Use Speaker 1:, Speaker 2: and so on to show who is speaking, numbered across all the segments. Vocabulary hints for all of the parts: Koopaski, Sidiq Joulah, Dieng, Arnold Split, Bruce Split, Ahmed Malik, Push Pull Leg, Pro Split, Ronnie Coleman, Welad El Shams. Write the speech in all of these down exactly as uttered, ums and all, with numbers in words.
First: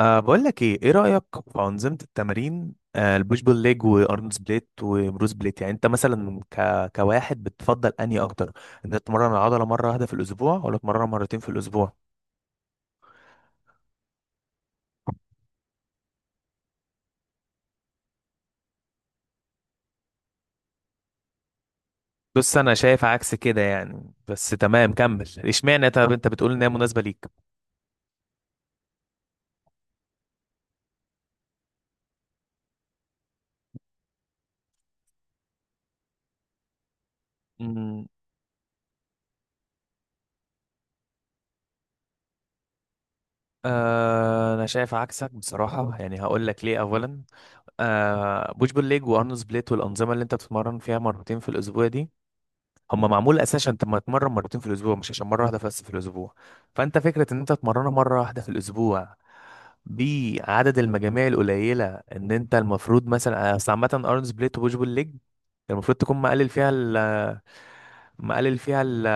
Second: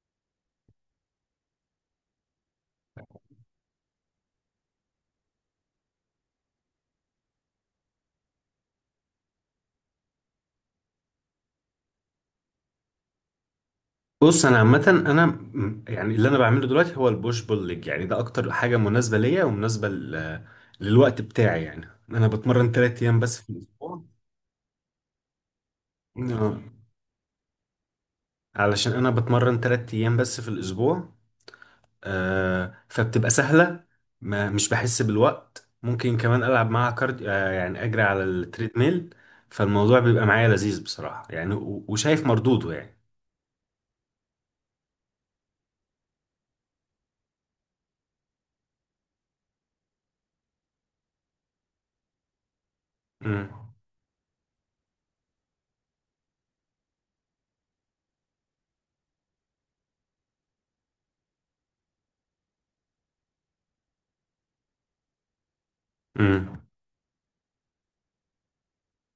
Speaker 1: أه بقول لك ايه ايه رأيك في أنظمة التمارين، أه البوش بول ليج وارنولد سبليت وبروس بليت؟ يعني انت مثلا ك... كواحد بتفضل انهي اكتر؟ انت تتمرن العضلة مرة واحدة في الاسبوع ولا تتمرنها مرتين في الاسبوع؟
Speaker 2: بص انا عامه انا م- يعني اللي انا بعمله دلوقتي هو البوش بول ليج. يعني ده اكتر حاجه مناسبه ليا ومناسبه ل- للوقت بتاعي. يعني انا
Speaker 1: بص،
Speaker 2: بتمرن
Speaker 1: انا
Speaker 2: تلات
Speaker 1: شايف
Speaker 2: ايام
Speaker 1: عكس
Speaker 2: بس في
Speaker 1: كده
Speaker 2: الاسبوع.
Speaker 1: يعني، بس تمام كمل. اشمعنى؟ طب انت بتقول
Speaker 2: آه،
Speaker 1: ان هي مناسبة ليك.
Speaker 2: علشان انا بتمرن تلات ايام بس في الاسبوع. آه، فبتبقى سهله. ما مش بحس بالوقت، ممكن كمان العب معاها كارد. آه، يعني اجري
Speaker 1: أمم.
Speaker 2: على التريدميل. فالموضوع بيبقى معايا لذيذ بصراحه، يعني و- وشايف مردوده يعني.
Speaker 1: أه انا شايف عكسك بصراحة، يعني هقول لك ليه. اولا، أه بوش بول ليج وارنولد سبليت والأنظمة اللي انت بتتمرن فيها مرتين في الاسبوع دي، هما معمول اساسا
Speaker 2: امم
Speaker 1: عشان تبقى تتمرن مرتين في الاسبوع، مش عشان مره واحده بس في الاسبوع. فانت فكره ان انت تتمرنها مره واحده في الاسبوع بعدد المجاميع القليله، ان انت المفروض مثلا، اصل عامه ارن سبليت وبوش بول ليج المفروض تكون مقلل
Speaker 2: امم
Speaker 1: فيها ال... مقلل فيها ال...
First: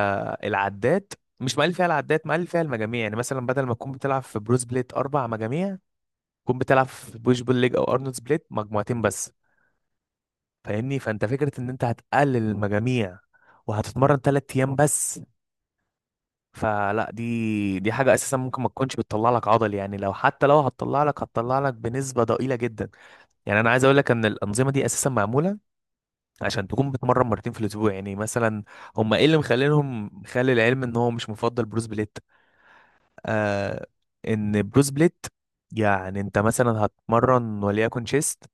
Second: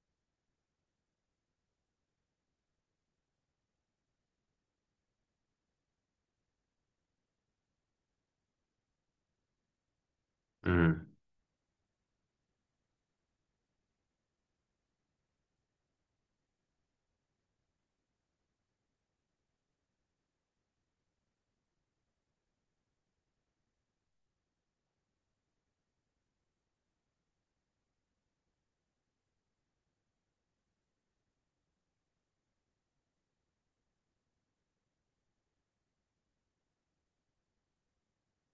Speaker 1: العدات. مش مقلل فيها العدات، مقلل فيها المجاميع. يعني مثلا بدل ما تكون بتلعب في برو سبليت اربع مجاميع، تكون بتلعب في بوش بول ليج او ارنولد سبليت مجموعتين بس. فاهمني؟
Speaker 2: امم
Speaker 1: فانت فكره ان انت هتقلل المجاميع وهتتمرن ثلاث ايام بس، فلا، دي دي حاجة أساسا ممكن ما تكونش بتطلع لك عضل. يعني لو حتى لو هتطلع لك، هتطلع لك بنسبة ضئيلة جدا. يعني أنا عايز أقول لك إن الأنظمة دي أساسا معمولة عشان تكون بتمرن مرتين في الأسبوع. يعني مثلا هم إيه اللي مخلينهم، مخلي العلم إن هو مش مفضل بروس بليت؟ آه. إن بروس بليت، يعني أنت مثلا هتمرن وليكن شيست،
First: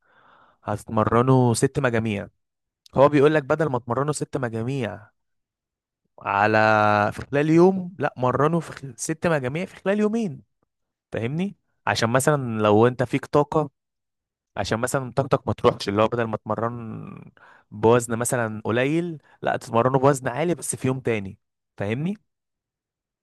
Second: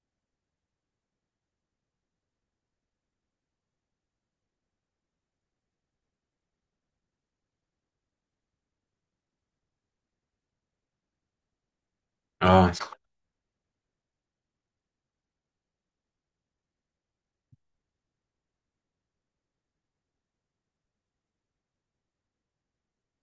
Speaker 1: هتمرنه ست مجاميع. هو بيقول لك بدل ما تمرنه ست مجاميع على، في خلال يوم، لا مرنه في خل- ست مجاميع في خلال يومين. فاهمني؟ عشان مثلا
Speaker 2: اه،
Speaker 1: لو انت فيك طاقة، عشان مثلا طاقتك ما تروحش، اللي هو بدل ما تمرن بوزن مثلا قليل، لا تتمرنه بوزن عالي بس في يوم تاني. فاهمني؟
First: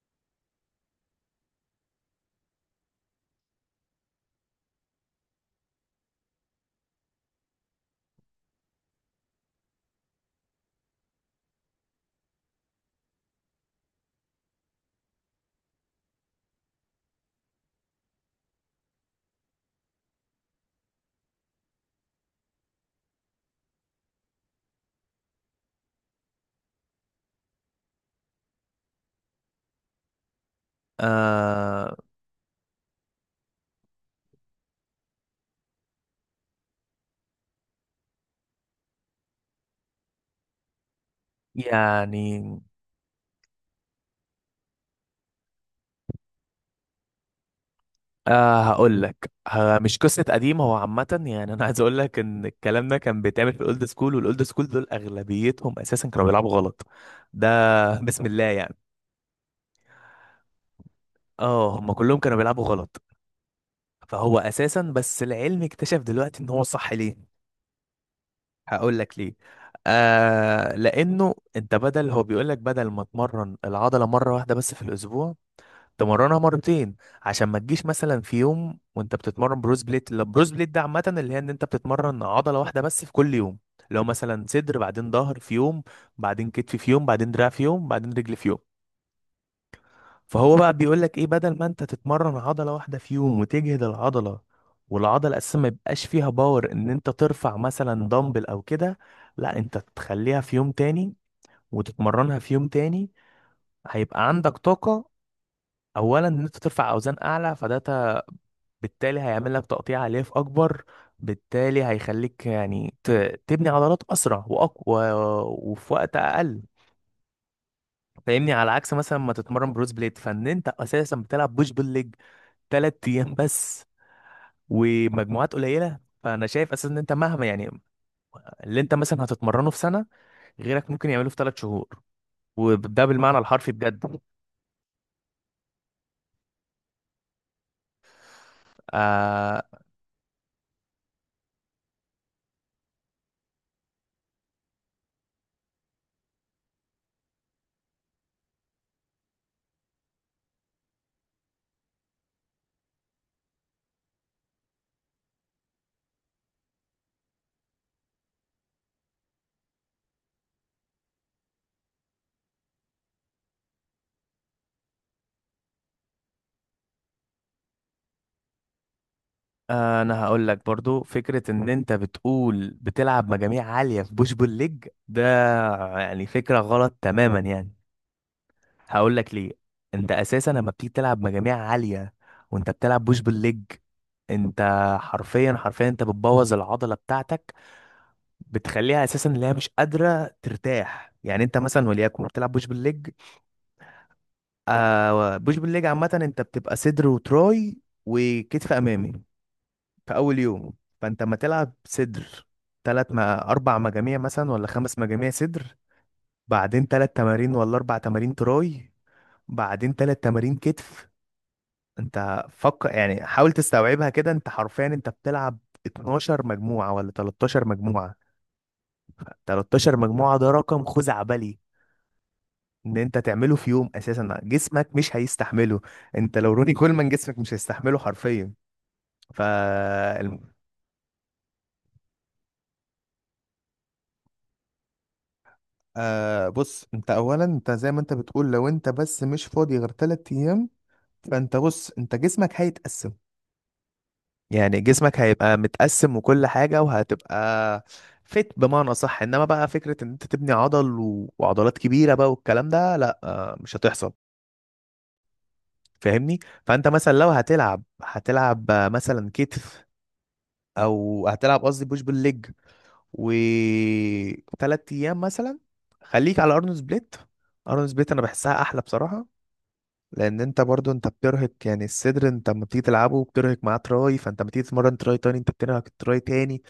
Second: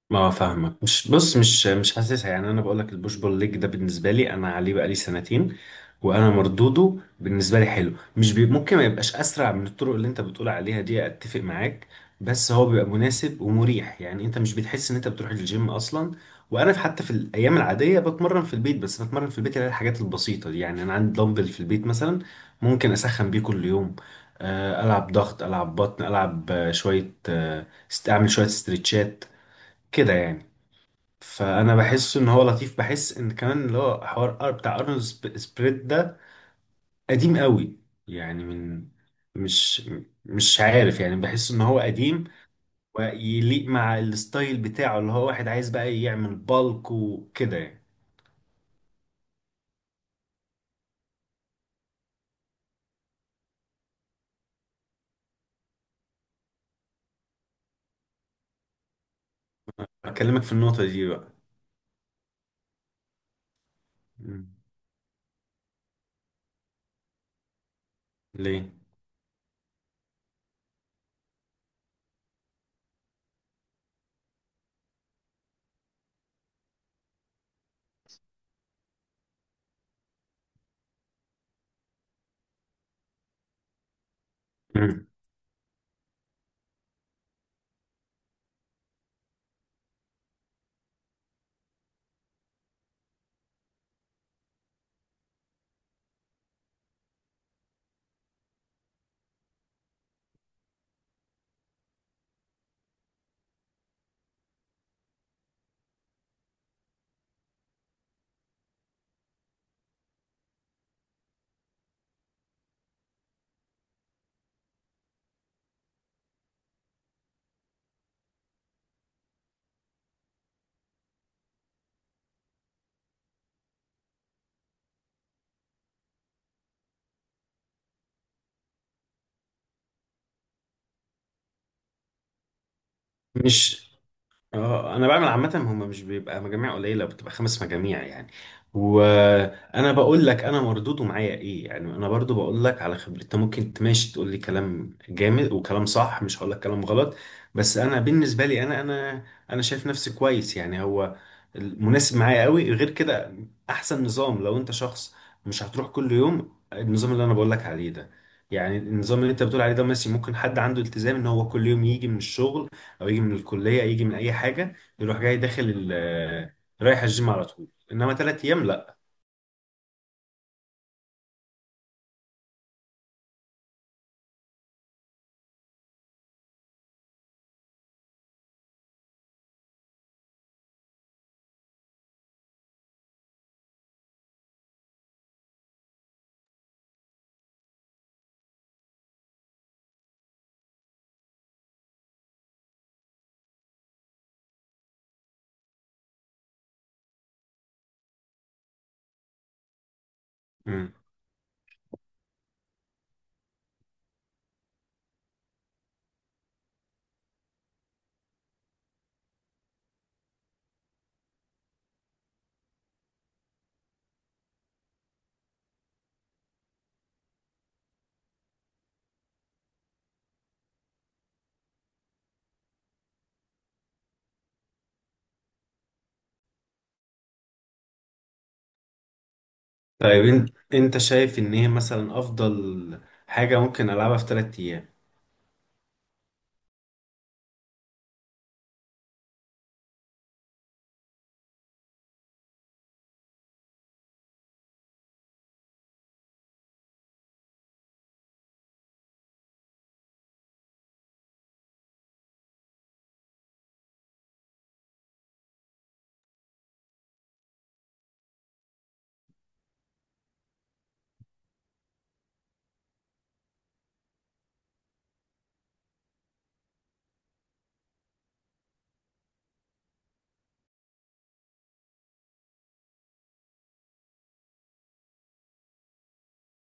Speaker 2: ما فاهمك. مش بص مش مش حاسسها. يعني انا بقول لك البوش بول ليج ده بالنسبه لي انا عليه بقالي سنتين، وانا مردوده بالنسبه لي حلو. مش بي ممكن ما يبقاش اسرع من الطرق اللي انت بتقول عليها دي، اتفق معاك. بس هو بيبقى مناسب ومريح. يعني انت مش بتحس ان انت بتروح الجيم اصلا. وانا في- حتى في الايام العاديه بتمرن في البيت. بس بتمرن في البيت اللي هي الحاجات البسيطه دي. يعني انا عندي دمبل في البيت مثلا، ممكن اسخن بيه كل يوم. آه، العب ضغط، العب بطن، العب آه، شويه، آه، است- اعمل شويه استرتشات كده يعني. فانا
Speaker 1: آه.
Speaker 2: بحس ان هو لطيف. بحس ان كمان اللي هو حوار أر- بتاع ارنولد سب- سبريد ده قديم قوي. يعني من، مش مش عارف، يعني بحس ان هو قديم
Speaker 1: يعني
Speaker 2: ويليق مع الستايل بتاعه اللي هو واحد عايز بقى يعمل بالك وكده يعني.
Speaker 1: آه هقول لك. آه مش قصة قديمة، هو عامة يعني انا عايز اقول لك ان الكلام ده كان بيتعمل في الاولد سكول، والاولد سكول دول اغلبيتهم اساسا كانوا بيلعبوا غلط. ده بسم الله يعني.
Speaker 2: اكلمك في النقطة دي بقى.
Speaker 1: اه، هم كلهم كانوا بيلعبوا غلط. فهو
Speaker 2: مم.
Speaker 1: اساسا بس العلم اكتشف دلوقتي ان هو صح. ليه؟
Speaker 2: ليه؟
Speaker 1: هقول لك ليه. آه لانه انت بدل، هو بيقول لك بدل ما تمرن العضله مره واحده بس في الاسبوع، تمرنها مرتين. عشان ما تجيش مثلا في يوم وانت بتتمرن بروز بليت. لا، بروز بليت ده عامه اللي هي ان انت بتتمرن عضله واحده بس في كل يوم. لو مثلا صدر،
Speaker 2: مم.
Speaker 1: بعدين ظهر في يوم، بعدين كتف في يوم، بعدين دراع في يوم، بعدين رجل في يوم. فهو بقى بيقول لك ايه، بدل ما انت تتمرن عضله واحده في يوم وتجهد العضله، والعضله اساسا ما يبقاش فيها باور ان انت ترفع مثلا دمبل او كده، لا انت تخليها في يوم تاني وتتمرنها في يوم تاني. هيبقى عندك طاقه اولا ان انت ترفع اوزان اعلى، فده ت- بالتالي هيعمل لك تقطيع الياف اكبر، بالتالي هيخليك يعني ت- تبني عضلات اسرع واقوى وفي وقت اقل. فاهمني؟ على عكس مثلا ما تتمرن بروز بليت، فان انت اساسا بتلعب بوش بول ليج تلات ايام بس ومجموعات قليله. فانا شايف اساسا ان انت مهما يعني، اللي انت مثلا هتتمرنه في سنه غيرك ممكن يعمله في ثلاث شهور. وده بالمعنى الحرفي
Speaker 2: مش
Speaker 1: بجد.
Speaker 2: اه، انا بعمل عامه. هم مش بيبقى مجاميع قليله، بتبقى خمس مجاميع يعني.
Speaker 1: آه
Speaker 2: وانا بقول لك انا مردوده معايا ايه. يعني انا برضو بقول لك على خبرتي، انت ممكن تماشي تقول لي كلام جامد وكلام صح، مش هقول لك كلام غلط. بس انا بالنسبه لي، انا انا انا شايف نفسي كويس يعني. هو مناسب معايا قوي. غير كده، احسن نظام لو انت شخص مش هتروح كل يوم، النظام اللي انا بقول لك عليه ده. يعني النظام اللي انت بتقول عليه ده ماشي، ممكن حد عنده التزام ان هو كل يوم يجي من الشغل او يجي من الكليه، يجي من اي حاجه يروح جاي داخل ال- آه، رايح الجيم على طول. انما ثلاث ايام لا.
Speaker 1: آه، انا هقول لك برضو، فكره ان انت بتقول بتلعب مجاميع عاليه في بوش بول ليج ده، يعني فكره غلط تماما يعني. هقول لك ليه. انت اساسا لما بتيجي تلعب مجاميع عاليه وانت بتلعب بوش بول ليج، انت حرفيا، حرفيا انت بتبوظ العضله بتاعتك. بتخليها اساسا اللي هي مش قادره ترتاح. يعني انت مثلا وليكن بتلعب بوش بالليج، آه بوش بالليج عامه انت بتبقى صدر وتراي وكتف امامي في اول يوم.
Speaker 2: مم.
Speaker 1: فانت ما تلعب صدر تلات ما اربع مجاميع مثلا ولا خمس مجاميع صدر، بعدين تلات تمارين ولا اربع تمارين تراي، بعدين تلات تمارين كتف. انت فكر يعني، حاول تستوعبها كده. انت حرفيا انت بتلعب اتناشر مجموعة ولا تلتاشر مجموعة. تلتاشر مجموعة ده رقم خزعبلي ان انت تعمله في يوم. اساسا جسمك مش هيستحمله. انت لو روني كولمان جسمك مش هيستحمله حرفيا. ف
Speaker 2: طيب انت، انت شايف ان هي مثلا افضل حاجه ممكن العبها في ثلاث ايام؟
Speaker 1: آه بص، انت اولا انت زي ما انت بتقول لو انت بس مش فاضي غير تلات ايام، فانت بص انت جسمك هيتقسم. يعني جسمك هيبقى متقسم وكل حاجة، وهتبقى فت بمعنى صح. انما بقى فكرة ان انت تبني عضل و... وعضلات كبيرة بقى والكلام ده، لا آه، مش هتحصل. فاهمني؟ فانت مثلا لو هتلعب، هتلعب آه، مثلا كتف، او هتلعب، قصدي بوش بالليج وثلاث ايام مثلا. خليك على ارنولد سبليت. ارنولد سبليت انا بحسها احلى بصراحه، لان انت برضو انت بترهق يعني الصدر، انت لما بتيجي تلعبه بترهق معاه تراي، فانت لما تيجي تتمرن تراي تاني انت بترهق التراي تاني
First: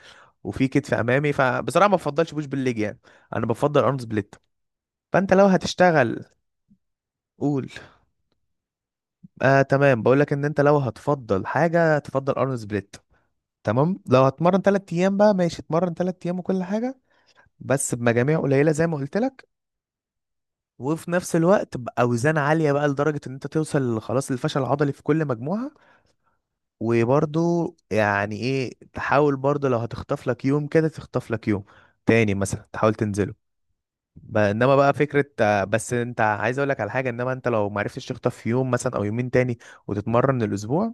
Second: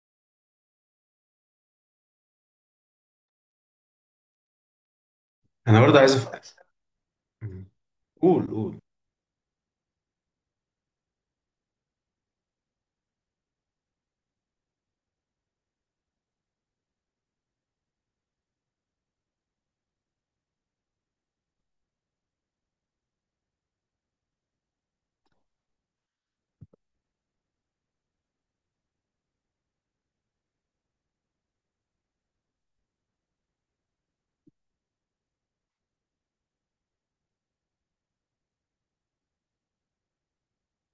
Speaker 1: وفي كتف امامي. فبصراحه ما بفضلش بوش بالليج يعني، انا بفضل ارنولد سبليت. فانت لو
Speaker 2: انا برضه عايز
Speaker 1: هتشتغل،
Speaker 2: أف... مم.
Speaker 1: قول.
Speaker 2: قول قول.
Speaker 1: آه تمام، بقول لك ان انت لو هتفضل حاجه تفضل ارنولد سبليت، تمام. لو هتمرن تلات ايام بقى ماشي، اتمرن تلات ايام وكل حاجه، بس بمجاميع قليله زي ما قلت لك، وفي نفس الوقت باوزان عاليه بقى، لدرجه ان انت توصل خلاص للفشل العضلي في كل مجموعه. وبرضو يعني ايه، تحاول برضو لو هتخطف لك يوم كده تخطف لك يوم تاني مثلا، تحاول تنزله. ب- انما بقى فكره، آه، بس انت عايز اقول لك على حاجه، انما انت لو ما عرفتش تخطف يوم مثلا او يومين تاني وتتمرن الاسبوع،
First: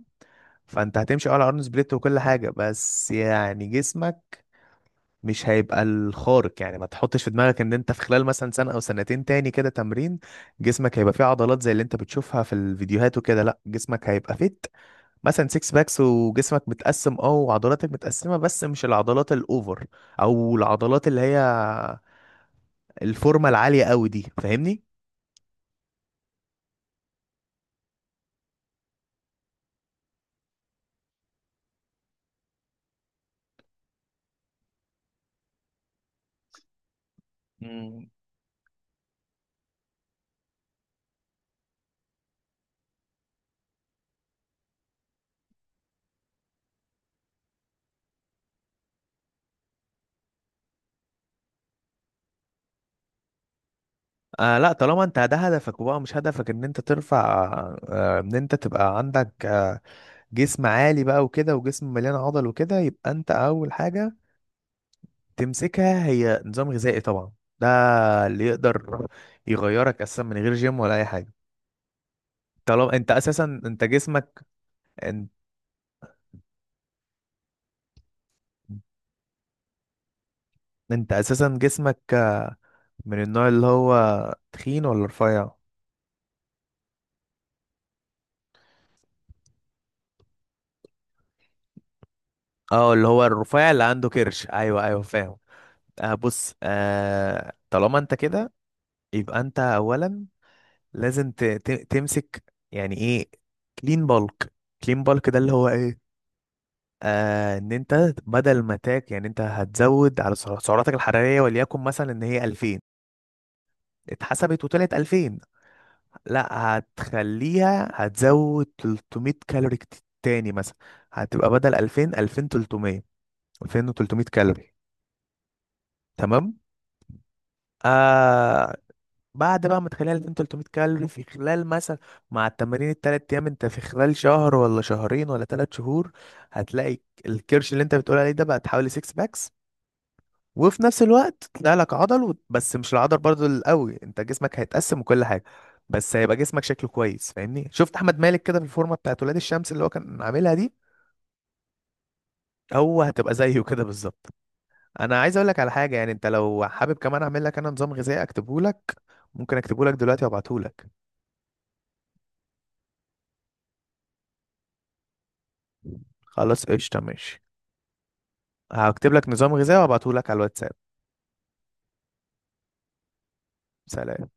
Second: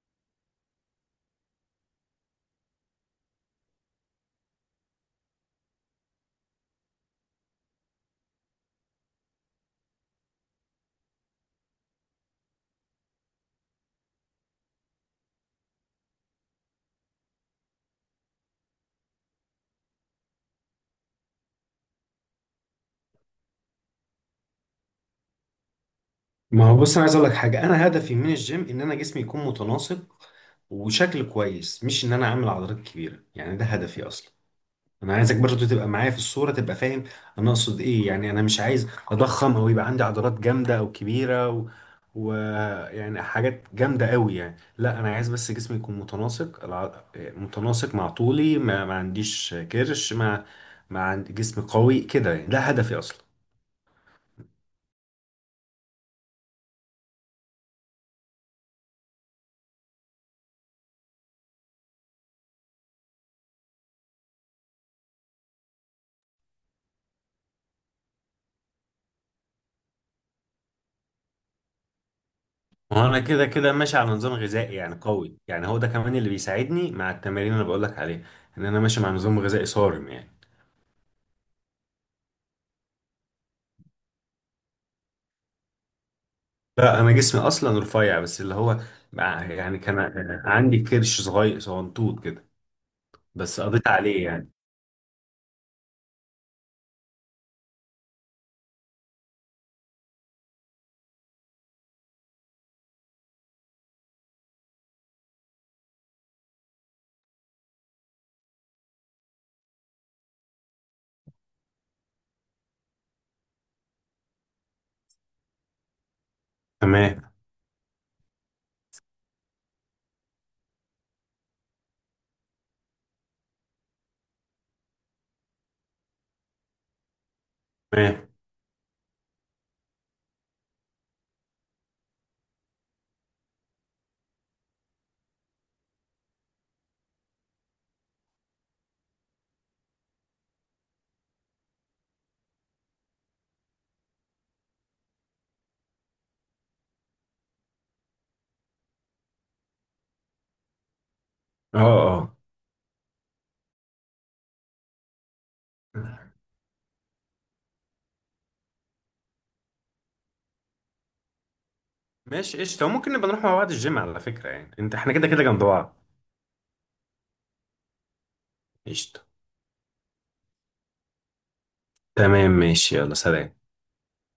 Speaker 1: فانت هتمشي آه على ارن سبليت وكل حاجه، بس يعني جسمك مش هيبقى الخارق. يعني ما تحطش في دماغك ان انت في خلال مثلا سنة او سنتين تاني كده تمرين، جسمك هيبقى فيه عضلات زي اللي انت بتشوفها في الفيديوهات وكده. لا، جسمك هيبقى فيت، مثلا سيكس باكس وجسمك متقسم اه وعضلاتك متقسمة، بس مش العضلات الاوفر او العضلات اللي هي الفورمة العالية قوي دي. فاهمني؟
Speaker 2: ما هو بص، انا عايز اقول لك حاجه. انا هدفي من الجيم ان انا جسمي يكون متناسق وشكل كويس، مش ان انا اعمل عضلات كبيره يعني. ده هدفي اصلا. انا عايزك برضو تبقى معايا في الصورة، تبقى فاهم انا اقصد ايه. يعني انا مش عايز اضخم او يبقى عندي عضلات جامدة او كبيرة و... و... يعني حاجات جامدة قوي يعني. لا انا عايز بس جسمي يكون متناسق، الع... متناسق مع طولي، ما, ما عنديش كرش، ما ما عندي جسم قوي كده يعني. ده هدفي اصلا.
Speaker 1: آه. لا، طالما انت ده هدفك وبقى مش هدفك ان انت ترفع، آه ان انت تبقى عندك آه جسم عالي بقى وكده، وجسم مليان عضل وكده، يبقى انت اول حاجة تمسكها هي نظام غذائي طبعا. ده اللي يقدر يغيرك اساسا من غير جيم ولا اي حاجه. طالما انت
Speaker 2: وانا
Speaker 1: اساسا
Speaker 2: كده كده
Speaker 1: انت
Speaker 2: ماشي على نظام
Speaker 1: جسمك،
Speaker 2: غذائي يعني
Speaker 1: انت,
Speaker 2: قوي، يعني هو ده كمان اللي بيساعدني مع التمارين اللي بقولك عليها، ان انا ماشي مع نظام غذائي صارم يعني.
Speaker 1: انت اساسا جسمك آه، من النوع اللي هو تخين ولا رفيع؟
Speaker 2: لا انا جسمي اصلا رفيع، بس اللي هو بقى- يعني كان عندي كرش صغير صغنطوط كده،
Speaker 1: اه، اللي هو
Speaker 2: بس
Speaker 1: الرفيع اللي
Speaker 2: قضيت
Speaker 1: عنده
Speaker 2: عليه
Speaker 1: كرش،
Speaker 2: يعني.
Speaker 1: ايوه ايوه، فاهم. آه بص، آه، طالما انت كده يبقى انت اولا لازم ت- ت- تمسك، يعني ايه، كلين بالك. كلين بالك ده اللي هو ايه، آه ان انت بدل ما تاك، يعني انت هتزود على سع- سعراتك الحرارية وليكن مثلا ان هي ألفين. اتحسبت وطلعت ألفين. لا،
Speaker 2: تمام.
Speaker 1: هتخليها، هتزود تلتمية كالوري كت- تاني مثلا. هتبقى بدل ألفين، ألفين وتلتمية. ألفين وتلتمية كالوري، تمام.
Speaker 2: تمام.
Speaker 1: آه. بعد بقى ما تخليها ألفين وتلتمية كالوري في خلال مثلا، مع التمارين التلات ايام، انت في خلال شهر ولا شهرين ولا تلات شهور هتلاقي الكرش اللي انت بتقول عليه ده بقى تحوالي ستة باكس. وفي نفس الوقت تطلع لك عضل و- بس مش العضل برضو القوي، انت جسمك هيتقسم وكل حاجه، بس هيبقى جسمك شكله كويس. فاهمني؟ شفت احمد مالك كده في الفورمه بتاعت ولاد الشمس اللي هو كان عاملها دي؟
Speaker 2: اه، اه.
Speaker 1: هو هتبقى زيه كده بالظبط. انا عايز اقول لك على حاجه، يعني انت لو حابب كمان اعمل لك انا نظام غذائي اكتبه لك؟ ممكن اكتبه لك دلوقتي وابعته لك.
Speaker 2: ماشي قشطة، ممكن نبقى نروح مع بعض الجيم على فكرة، يعني انت احنا كده كده جنب بعض.
Speaker 1: خلاص قشطه، ماشي، هكتب
Speaker 2: قشطة.
Speaker 1: لك نظام غذائي وابعته لك على الواتساب.
Speaker 2: تمام ماشي، يلا سلام.
Speaker 1: سلام.